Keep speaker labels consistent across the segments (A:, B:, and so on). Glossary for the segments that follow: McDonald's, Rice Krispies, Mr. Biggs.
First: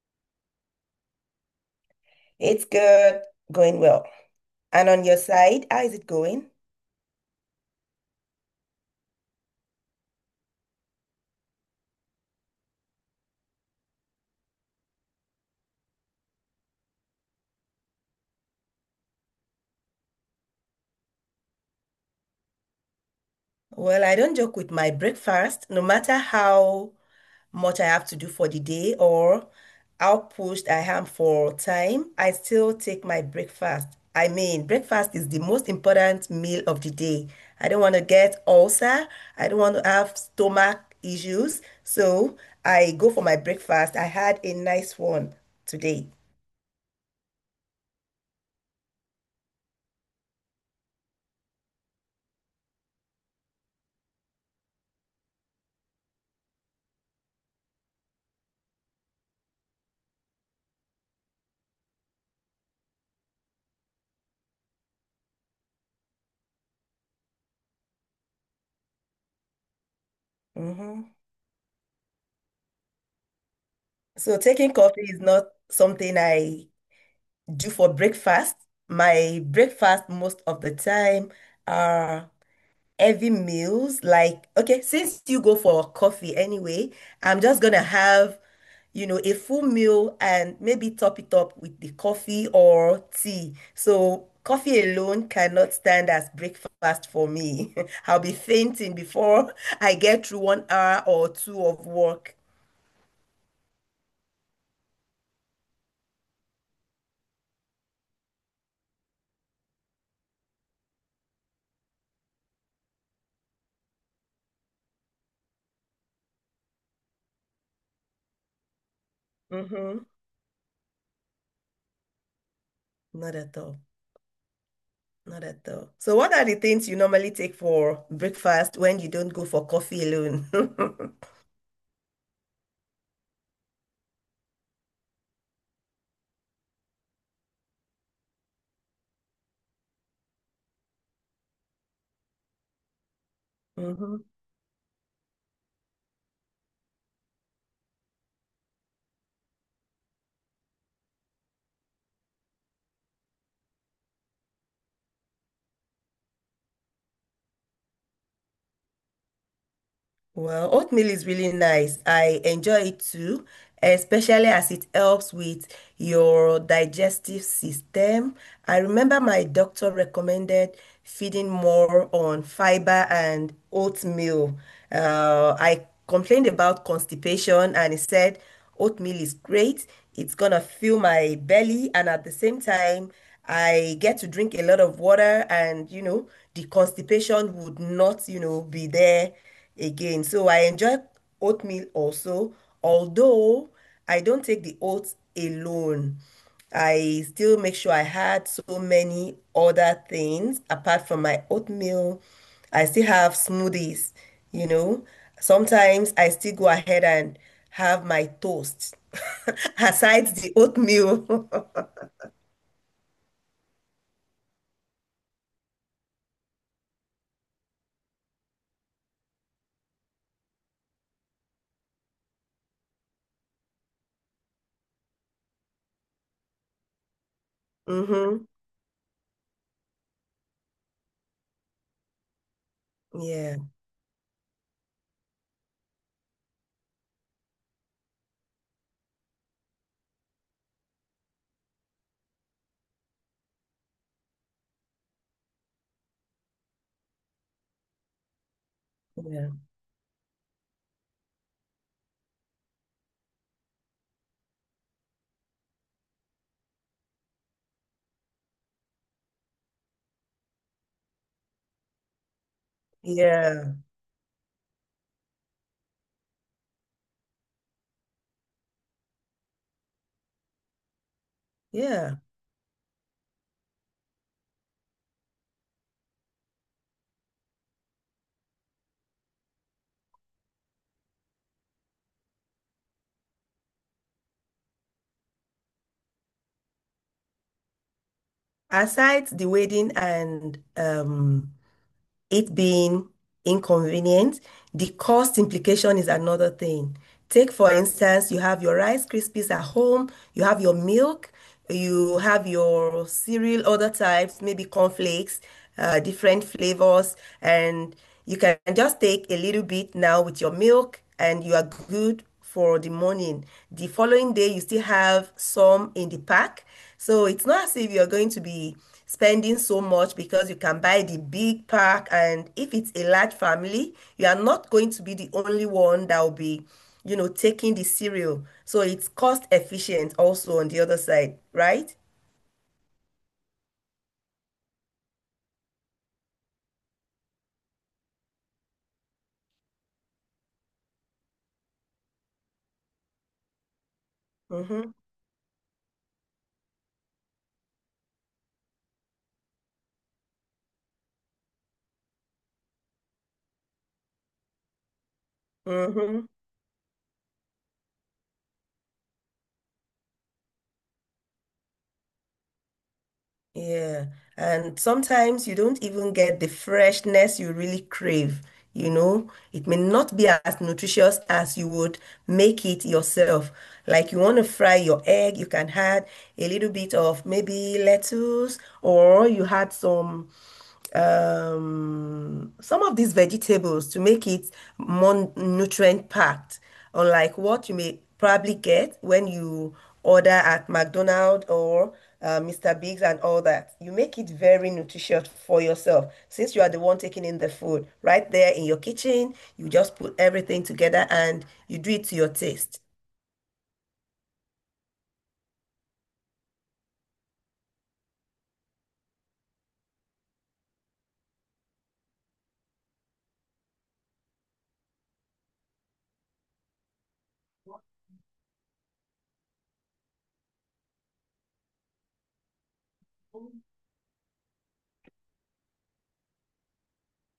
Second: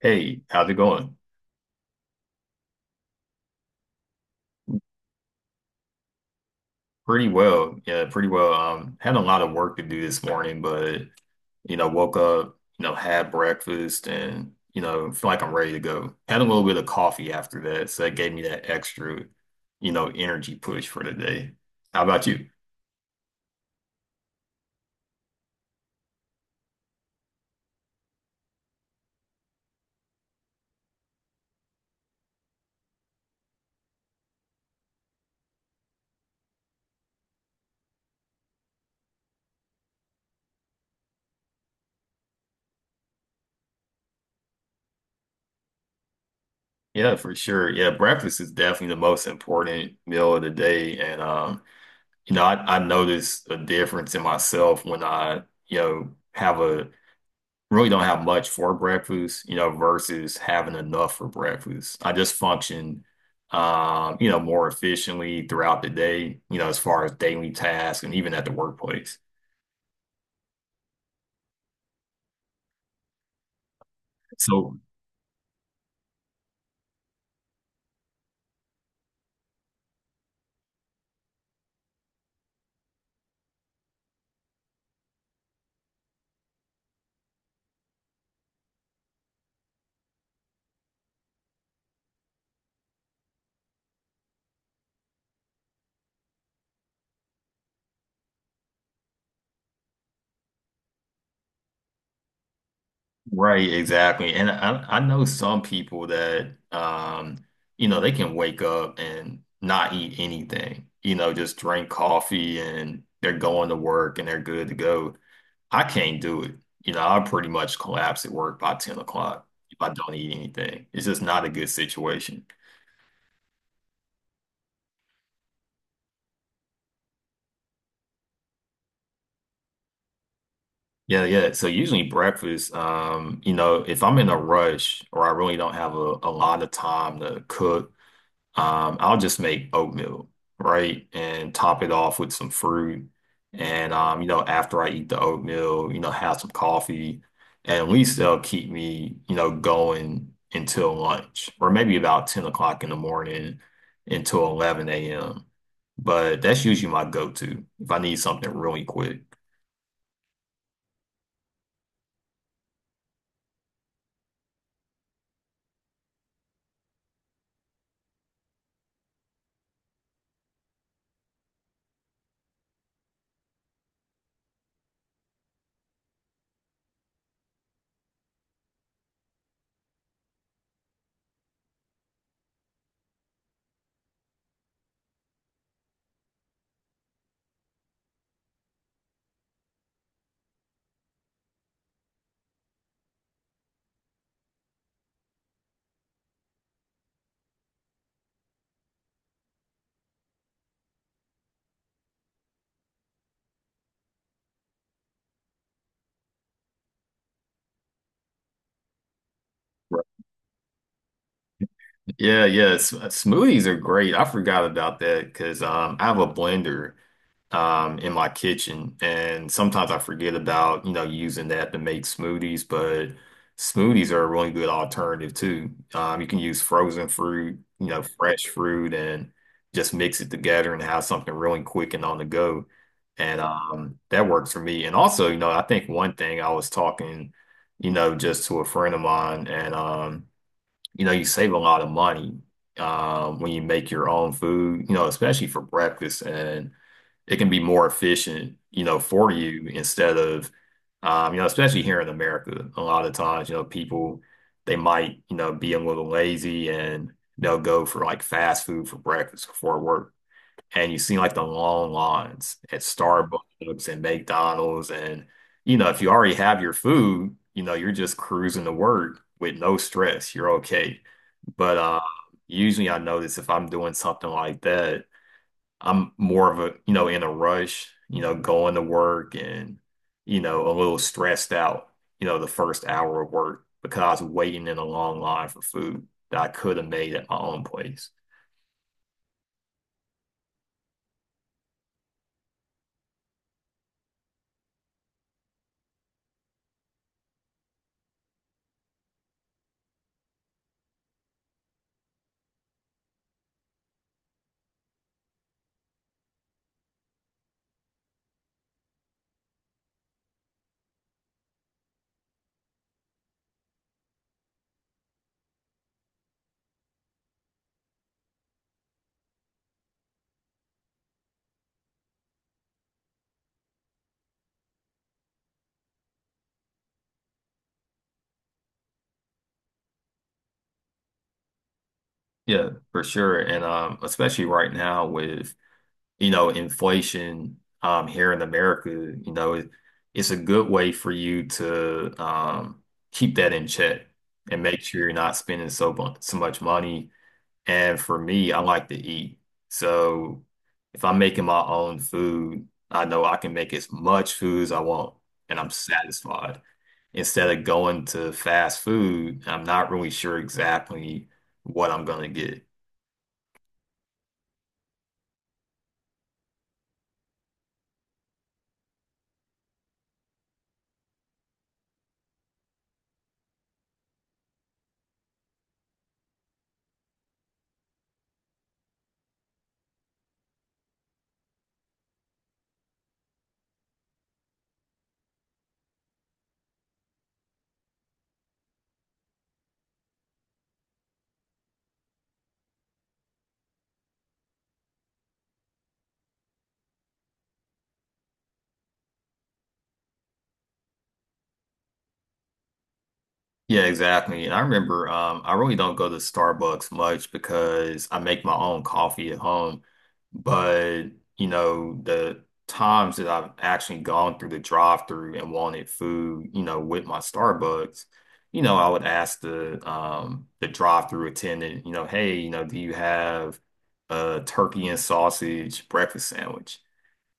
A: Hey, how's it going?
B: It's good, going well. And on your side, how is it going?
A: Pretty well. Yeah, pretty well. Had a lot of work to do this morning, but you know, woke up, had breakfast and feel like I'm ready to go. Had a little bit of coffee after that, so that gave me that extra, you know, energy push for the day. How about you?
B: Well, I don't joke with my breakfast, no matter how much I have to do for the day or how pushed I am for time, I still take my breakfast. I mean, breakfast is the most important meal of the day. I don't want to get ulcer. I don't want to have stomach issues. So I go for my breakfast. I had a nice one today.
A: Yeah, for sure. Yeah, breakfast is definitely the most important meal of the day. And you know, I notice a difference in myself when I, you know, have a really don't have much for breakfast, you know, versus having enough for breakfast. I just function, you know, more efficiently throughout the day, you know, as far as daily tasks and even at the workplace.
B: Mhm. So taking
A: So,
B: coffee is not something I do for breakfast. My breakfast most of the time are heavy meals. Like, okay, since you go for coffee anyway, I'm just gonna have, a full meal and maybe top it up with the coffee or tea. So coffee alone cannot stand as breakfast for me. I'll be fainting before I get through 1 hour or two of work.
A: right, exactly. And I know some people that, you know, they can wake up and not eat anything, you know, just drink coffee and they're going to work and they're good to go. I can't do it. You know, I pretty much collapse at work by 10 o'clock if I
B: Hmm.
A: don't eat anything. It's just not a good situation.
B: Not at all. Not at all. So, what are the things you normally take for breakfast when you don't go for coffee alone?
A: Yeah, yeah. So usually breakfast, you know, if I'm in a rush or I really don't have a lot of time to cook. I'll just make oatmeal, right? And top it off with some fruit. And
B: Mhm.
A: you know, after I eat the oatmeal, you know, have some coffee. And at least they'll keep me, you know, going until lunch, or maybe about 10 o'clock in the morning until 11 a.m. But that's usually my go-to if I need something really quick.
B: Well, oatmeal is really nice. I enjoy it too, especially as it helps with your digestive system. I remember my doctor recommended feeding more on fiber and oatmeal. I complained about constipation and he said oatmeal is great. It's gonna fill my belly and at the same time, I get to drink a lot of water and the constipation would not, be there again. So I enjoy oatmeal also, although I don't take the oats alone. I still make sure I had so many other things apart from my oatmeal. I still have smoothies, you know. Sometimes I still go ahead and have my toast
A: Right.
B: aside the oatmeal.
A: Yeah, yeah. Smoothies are great. I forgot about that because I have a blender in my kitchen. And sometimes I forget about, you know, using that to make smoothies, but smoothies are a really good alternative too. You can use frozen fruit, you know, fresh
B: Mm-hmm.
A: fruit and just mix it together and have something really quick and on the go. And
B: Yeah,
A: that works for me. And also, you know, I think one thing I was talking, you know, just to a friend of mine, and you know, you save a lot of money when you make your own food, you know, especially for breakfast. And it can be more efficient, you know, for
B: yeah,
A: you instead of, you know, especially here in America, a lot of times, you know, people they might, you know, be a little lazy and they'll go for like fast food for breakfast before work. And you see like the long lines at
B: yeah,
A: Starbucks and McDonald's and you know, if you already have your food, you know, you're just cruising to work with no stress. You're okay. But
B: yeah.
A: usually I notice if I'm doing something like that I'm more of a, you know, in a rush, you know, going to work and, you know, a little stressed out, you know, the first hour of work because I was waiting in a long line for food that I could have made at my own place.
B: Aside the wedding and it being inconvenient, the cost implication is another thing. Take, for instance, you have your Rice Krispies at home, you have your milk, you have your cereal, other types, maybe cornflakes, different flavors, and you can just take a little bit now with your milk, and you are good for the morning. The following day, you still have some in the pack. So it's not as if you're going to be spending so much because you can buy the big pack. And if it's a large family, you are not going to be the only one that will be, taking the cereal. So it's cost efficient also on the other side, right?
A: Yeah, for sure. And especially right now with you know, inflation here in America, you know, it's a good way for you to keep that in check and make
B: Mm-hmm.
A: sure you're not spending so much money. And for me, I like to eat. So if I'm making my own food, I know I can make as much food as I want and I'm
B: Mm-hmm.
A: satisfied. Instead of going to fast food, I'm not really sure exactly what I'm going to get.
B: Yeah, and sometimes you don't even get the freshness you really crave. It may not be as nutritious as you would make it yourself. Like you want to fry your egg, you can add a little bit of maybe lettuce, or you had some of these vegetables to make it more nutrient packed unlike what you may probably get when you order at McDonald's or Mr. Biggs and all that. You make it very nutritious for yourself since you are the one taking in the food right there in your kitchen. You just put everything together and you do it to your taste.
A: Yeah, exactly. And I really don't go to Starbucks much because I make my own coffee at home. But, you know, the times that I've actually gone through the drive-through and wanted food, you know, with my Starbucks, you know, I would ask the drive-through attendant, you know, hey, you know, do you have a turkey and sausage breakfast sandwich?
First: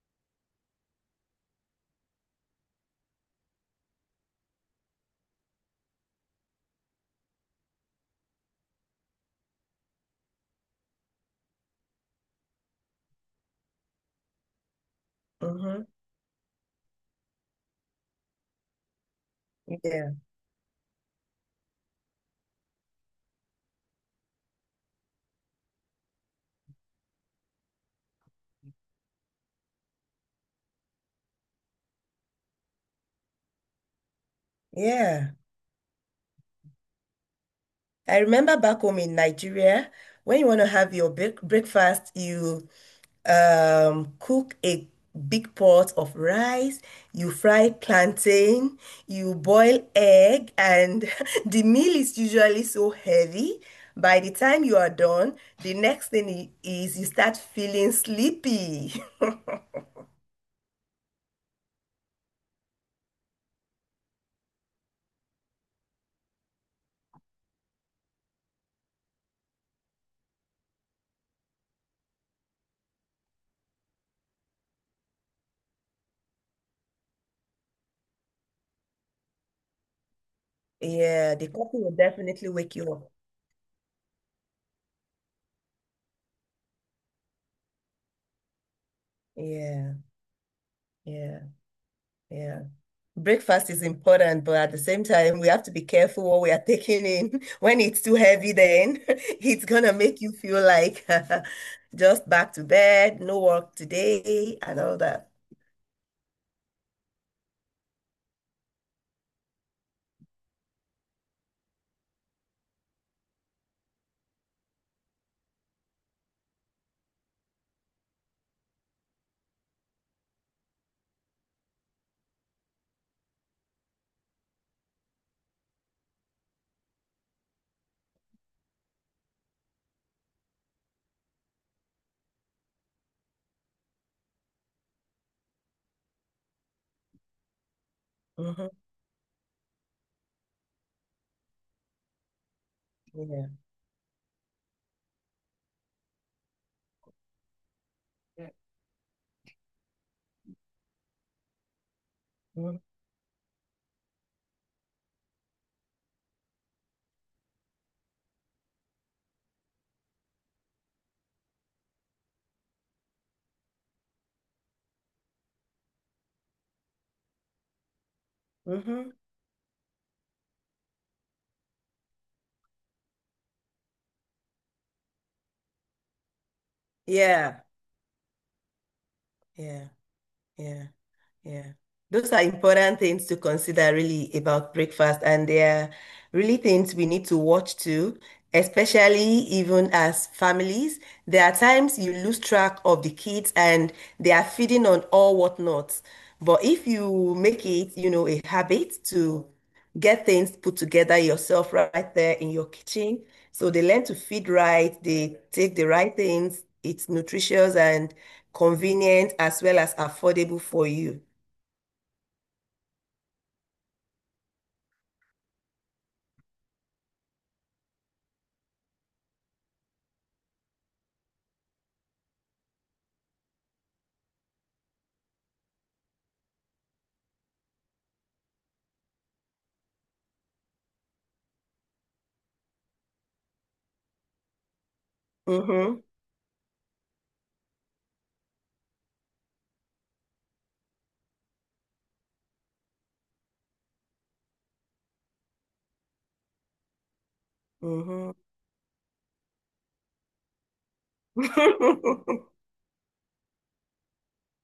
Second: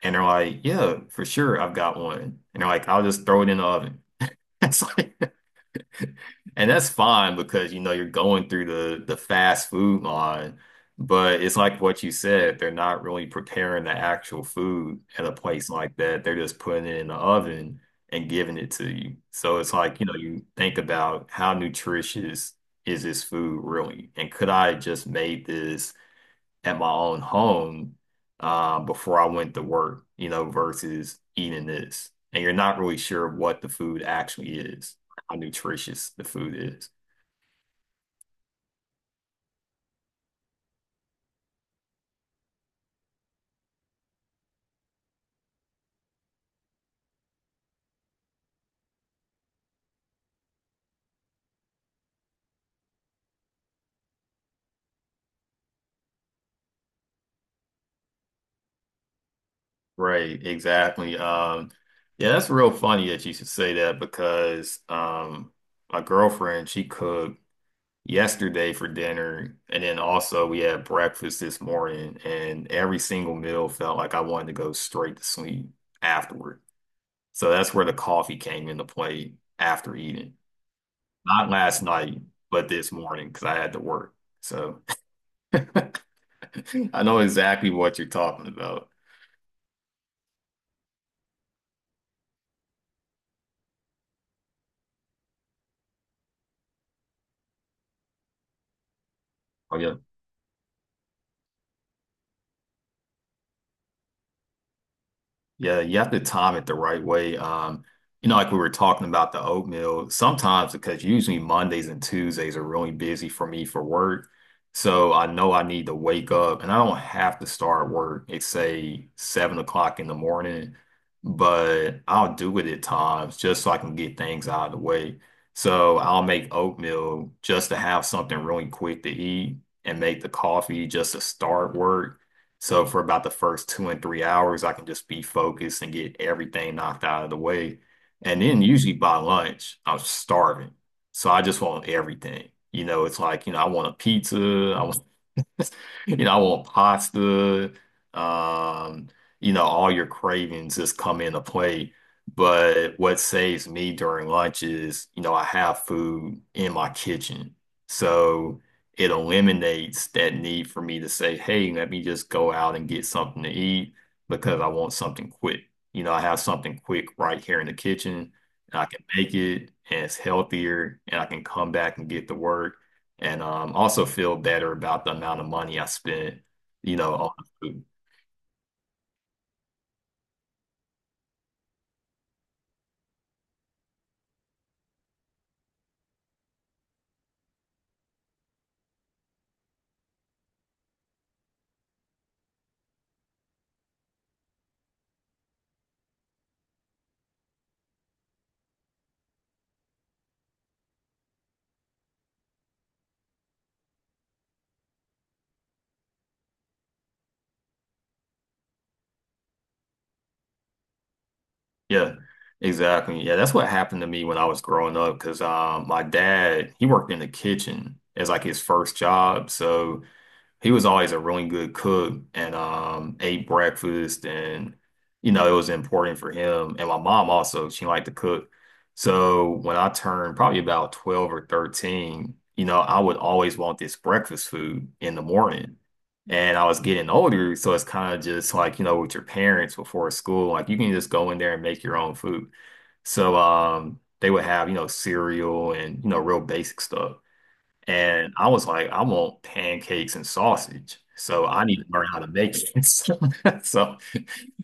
A: And they're like, yeah, for sure, I've got one. And they're like, I'll just throw it in the oven. It's like and that's fine because you know you're going through the fast food line, but it's like what you said, they're not really preparing the actual food at a place
B: Mhm.
A: like that. They're just putting it in the oven and giving it to you. So it's like, you
B: Yeah.
A: know, you think about how nutritious is this food really? And could I have just made this at my own home before I went to work, you know, versus eating this. And you're not really sure what the food actually is,
B: Yeah.
A: how nutritious the food is.
B: I remember back home in Nigeria, when you want to have your breakfast, you cook a big pot of rice, you fry plantain, you boil egg, and the meal is usually so heavy. By the time you are done, the next thing is you start feeling sleepy.
A: Right, exactly. Yeah, that's real funny that you should say that because my girlfriend, she cooked yesterday for dinner, and then also we had breakfast this morning, and every single meal felt like I wanted to go straight to sleep afterward. So that's where the coffee came into play after eating.
B: Yeah, the
A: Not
B: coffee
A: last
B: will
A: night,
B: definitely
A: but
B: wake you
A: this
B: up.
A: morning because I had to work. So I know exactly what you're talking about.
B: Yeah, yeah, yeah. Breakfast is important, but at the same time, we have to be careful what we are taking in. When it's too heavy, then it's
A: Oh
B: gonna
A: yeah.
B: make you feel like just back to bed, no work today, and all that.
A: Yeah, you have to time it the right way. You know, like we were talking about the oatmeal, sometimes because usually Mondays and Tuesdays are really busy for me for work. So I know I need to wake up and I don't have to start work at say 7 o'clock in the morning, but I'll do it at times just so I can get things out of the way. So I'll make oatmeal just to have something really quick to eat and make the coffee just to start work. So for about the first two and three hours, I can just be focused and get everything knocked out of the way. And then
B: Hmm.
A: usually by lunch, I'm starving. So I just want everything. You know, it's like,
B: Yeah.
A: you know, I want a pizza. I want You know, I want pasta. Um, you know, all your cravings just come into play.
B: Mm-hmm.
A: But what saves me during lunch is, you know, I have food in my kitchen. So it eliminates that need for me to say, hey, let me just go out and get something to eat because I want something quick. You know, I have something quick right here in the kitchen. And I can
B: Mm-hmm.
A: make it and it's healthier and I can come back and get to work and also feel better about the amount of money I spent, you know, on
B: Yeah.
A: food.
B: Yeah. Yeah. Yeah. Those are important things to consider really about breakfast, and they are really things we need to watch too, especially even as families. There are times you lose track of the kids and they are feeding on all whatnots. But if you make it, a habit to get things put together yourself right there in your kitchen, so they learn to feed right, they take the right things, it's nutritious and convenient as well as affordable for you.
A: Yeah, exactly. Yeah, that's what happened to me when I was growing up because my dad, he worked in the kitchen as like his first job. So he was always a really good cook and ate breakfast and you know it was important for him. And my mom also, she liked to cook. So when I turned probably about 12 or 13, you know, I would always want this breakfast food in the morning.
B: Mm-hmm.
A: And I was getting older, so it's kind of just like, you know, with your parents before school, like you can just go in there and make your own food. So they would have, you know, cereal and, you know, real basic stuff.
B: Mm-hmm.
A: And I was like, I want pancakes and sausage. So I need to learn how to make it. So,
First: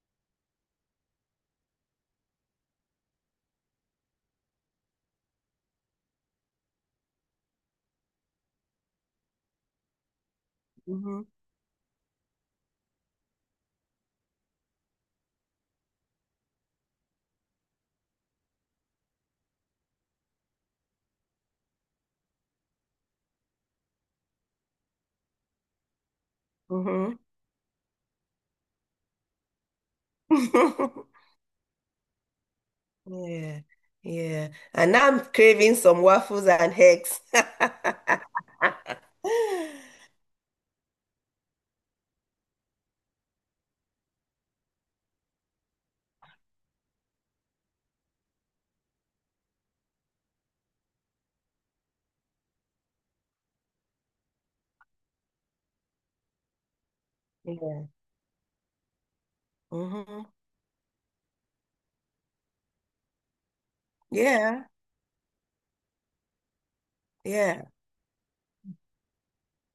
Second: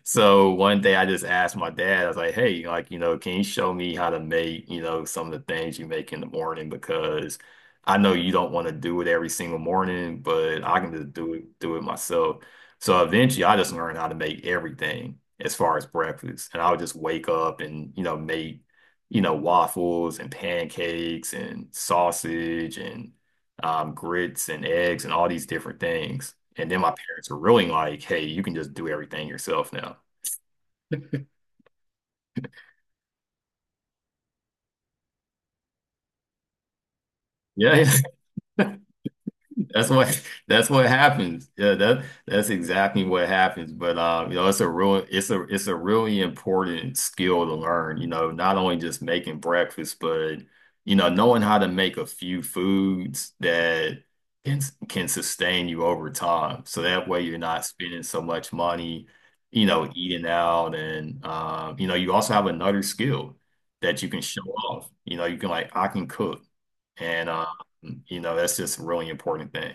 A: so one day I just asked my dad, I was like, hey, like, you know, can you show me how to make, you know, some of the things you make in the morning? Because I know you don't want to do it every single morning, but I can just
B: Mm-hmm.
A: do it myself. So eventually I just learned how to make everything as far as breakfast. And I would just wake up and, you know, make, you know, waffles and pancakes and sausage and grits and eggs and all these different things. And then my
B: Mm-hmm.
A: parents were really like, hey, you can just do everything yourself now.
B: Yeah. Yeah. And now I'm craving some waffles and eggs.
A: Yeah. That's what that's what happens. Yeah, that's exactly what happens. But you know, it's a real it's a really important skill to learn, you know, not only just making breakfast, but you know, knowing how to make a few foods that can can sustain you over time. So that way you're not
B: Yeah.
A: spending so much money, you know, eating
B: Mm-hmm.
A: out and you know, you also have another skill that you can show
B: Yeah.
A: off. You know, you can like I can cook. And
B: Yeah.
A: you know, that's just a really important thing.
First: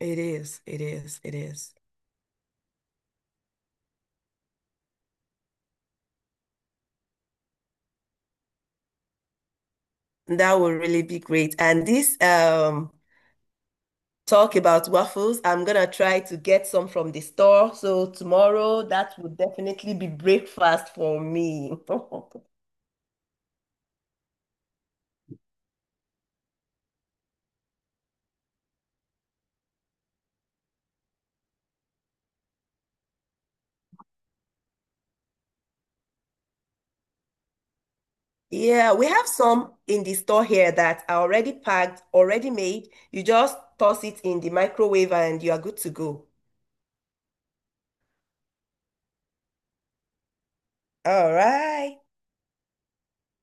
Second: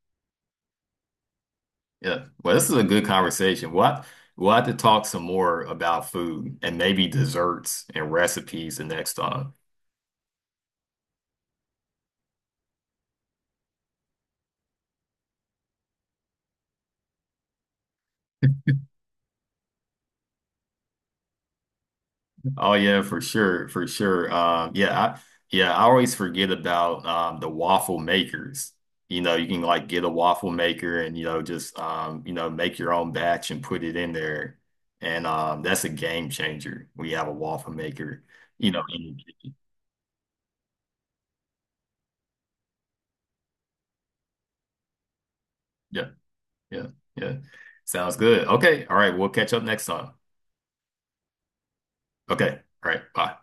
B: It is. It is. It is.
A: Yeah. Well, this is a good conversation. We'll have to talk some more about food and maybe desserts and recipes the next time.
B: That will really be great. And this talk about waffles, I'm gonna try to get some from the store. So tomorrow that will definitely be breakfast for me.
A: Oh yeah, for sure, for sure. Yeah, I always forget about the waffle makers. You know, you can like get a waffle maker and you know just you know make your own batch and put it in there, and that's a game changer. We have a waffle maker, you know,
B: Yeah, we
A: in the
B: have
A: kitchen.
B: some in the store here that are already packed, already made. You just toss it in the microwave and you are good to
A: Yeah.
B: go.
A: Yeah. Yeah. Sounds good. Okay. All right. We'll catch up next time.
B: All right.
A: Okay. All right. Bye.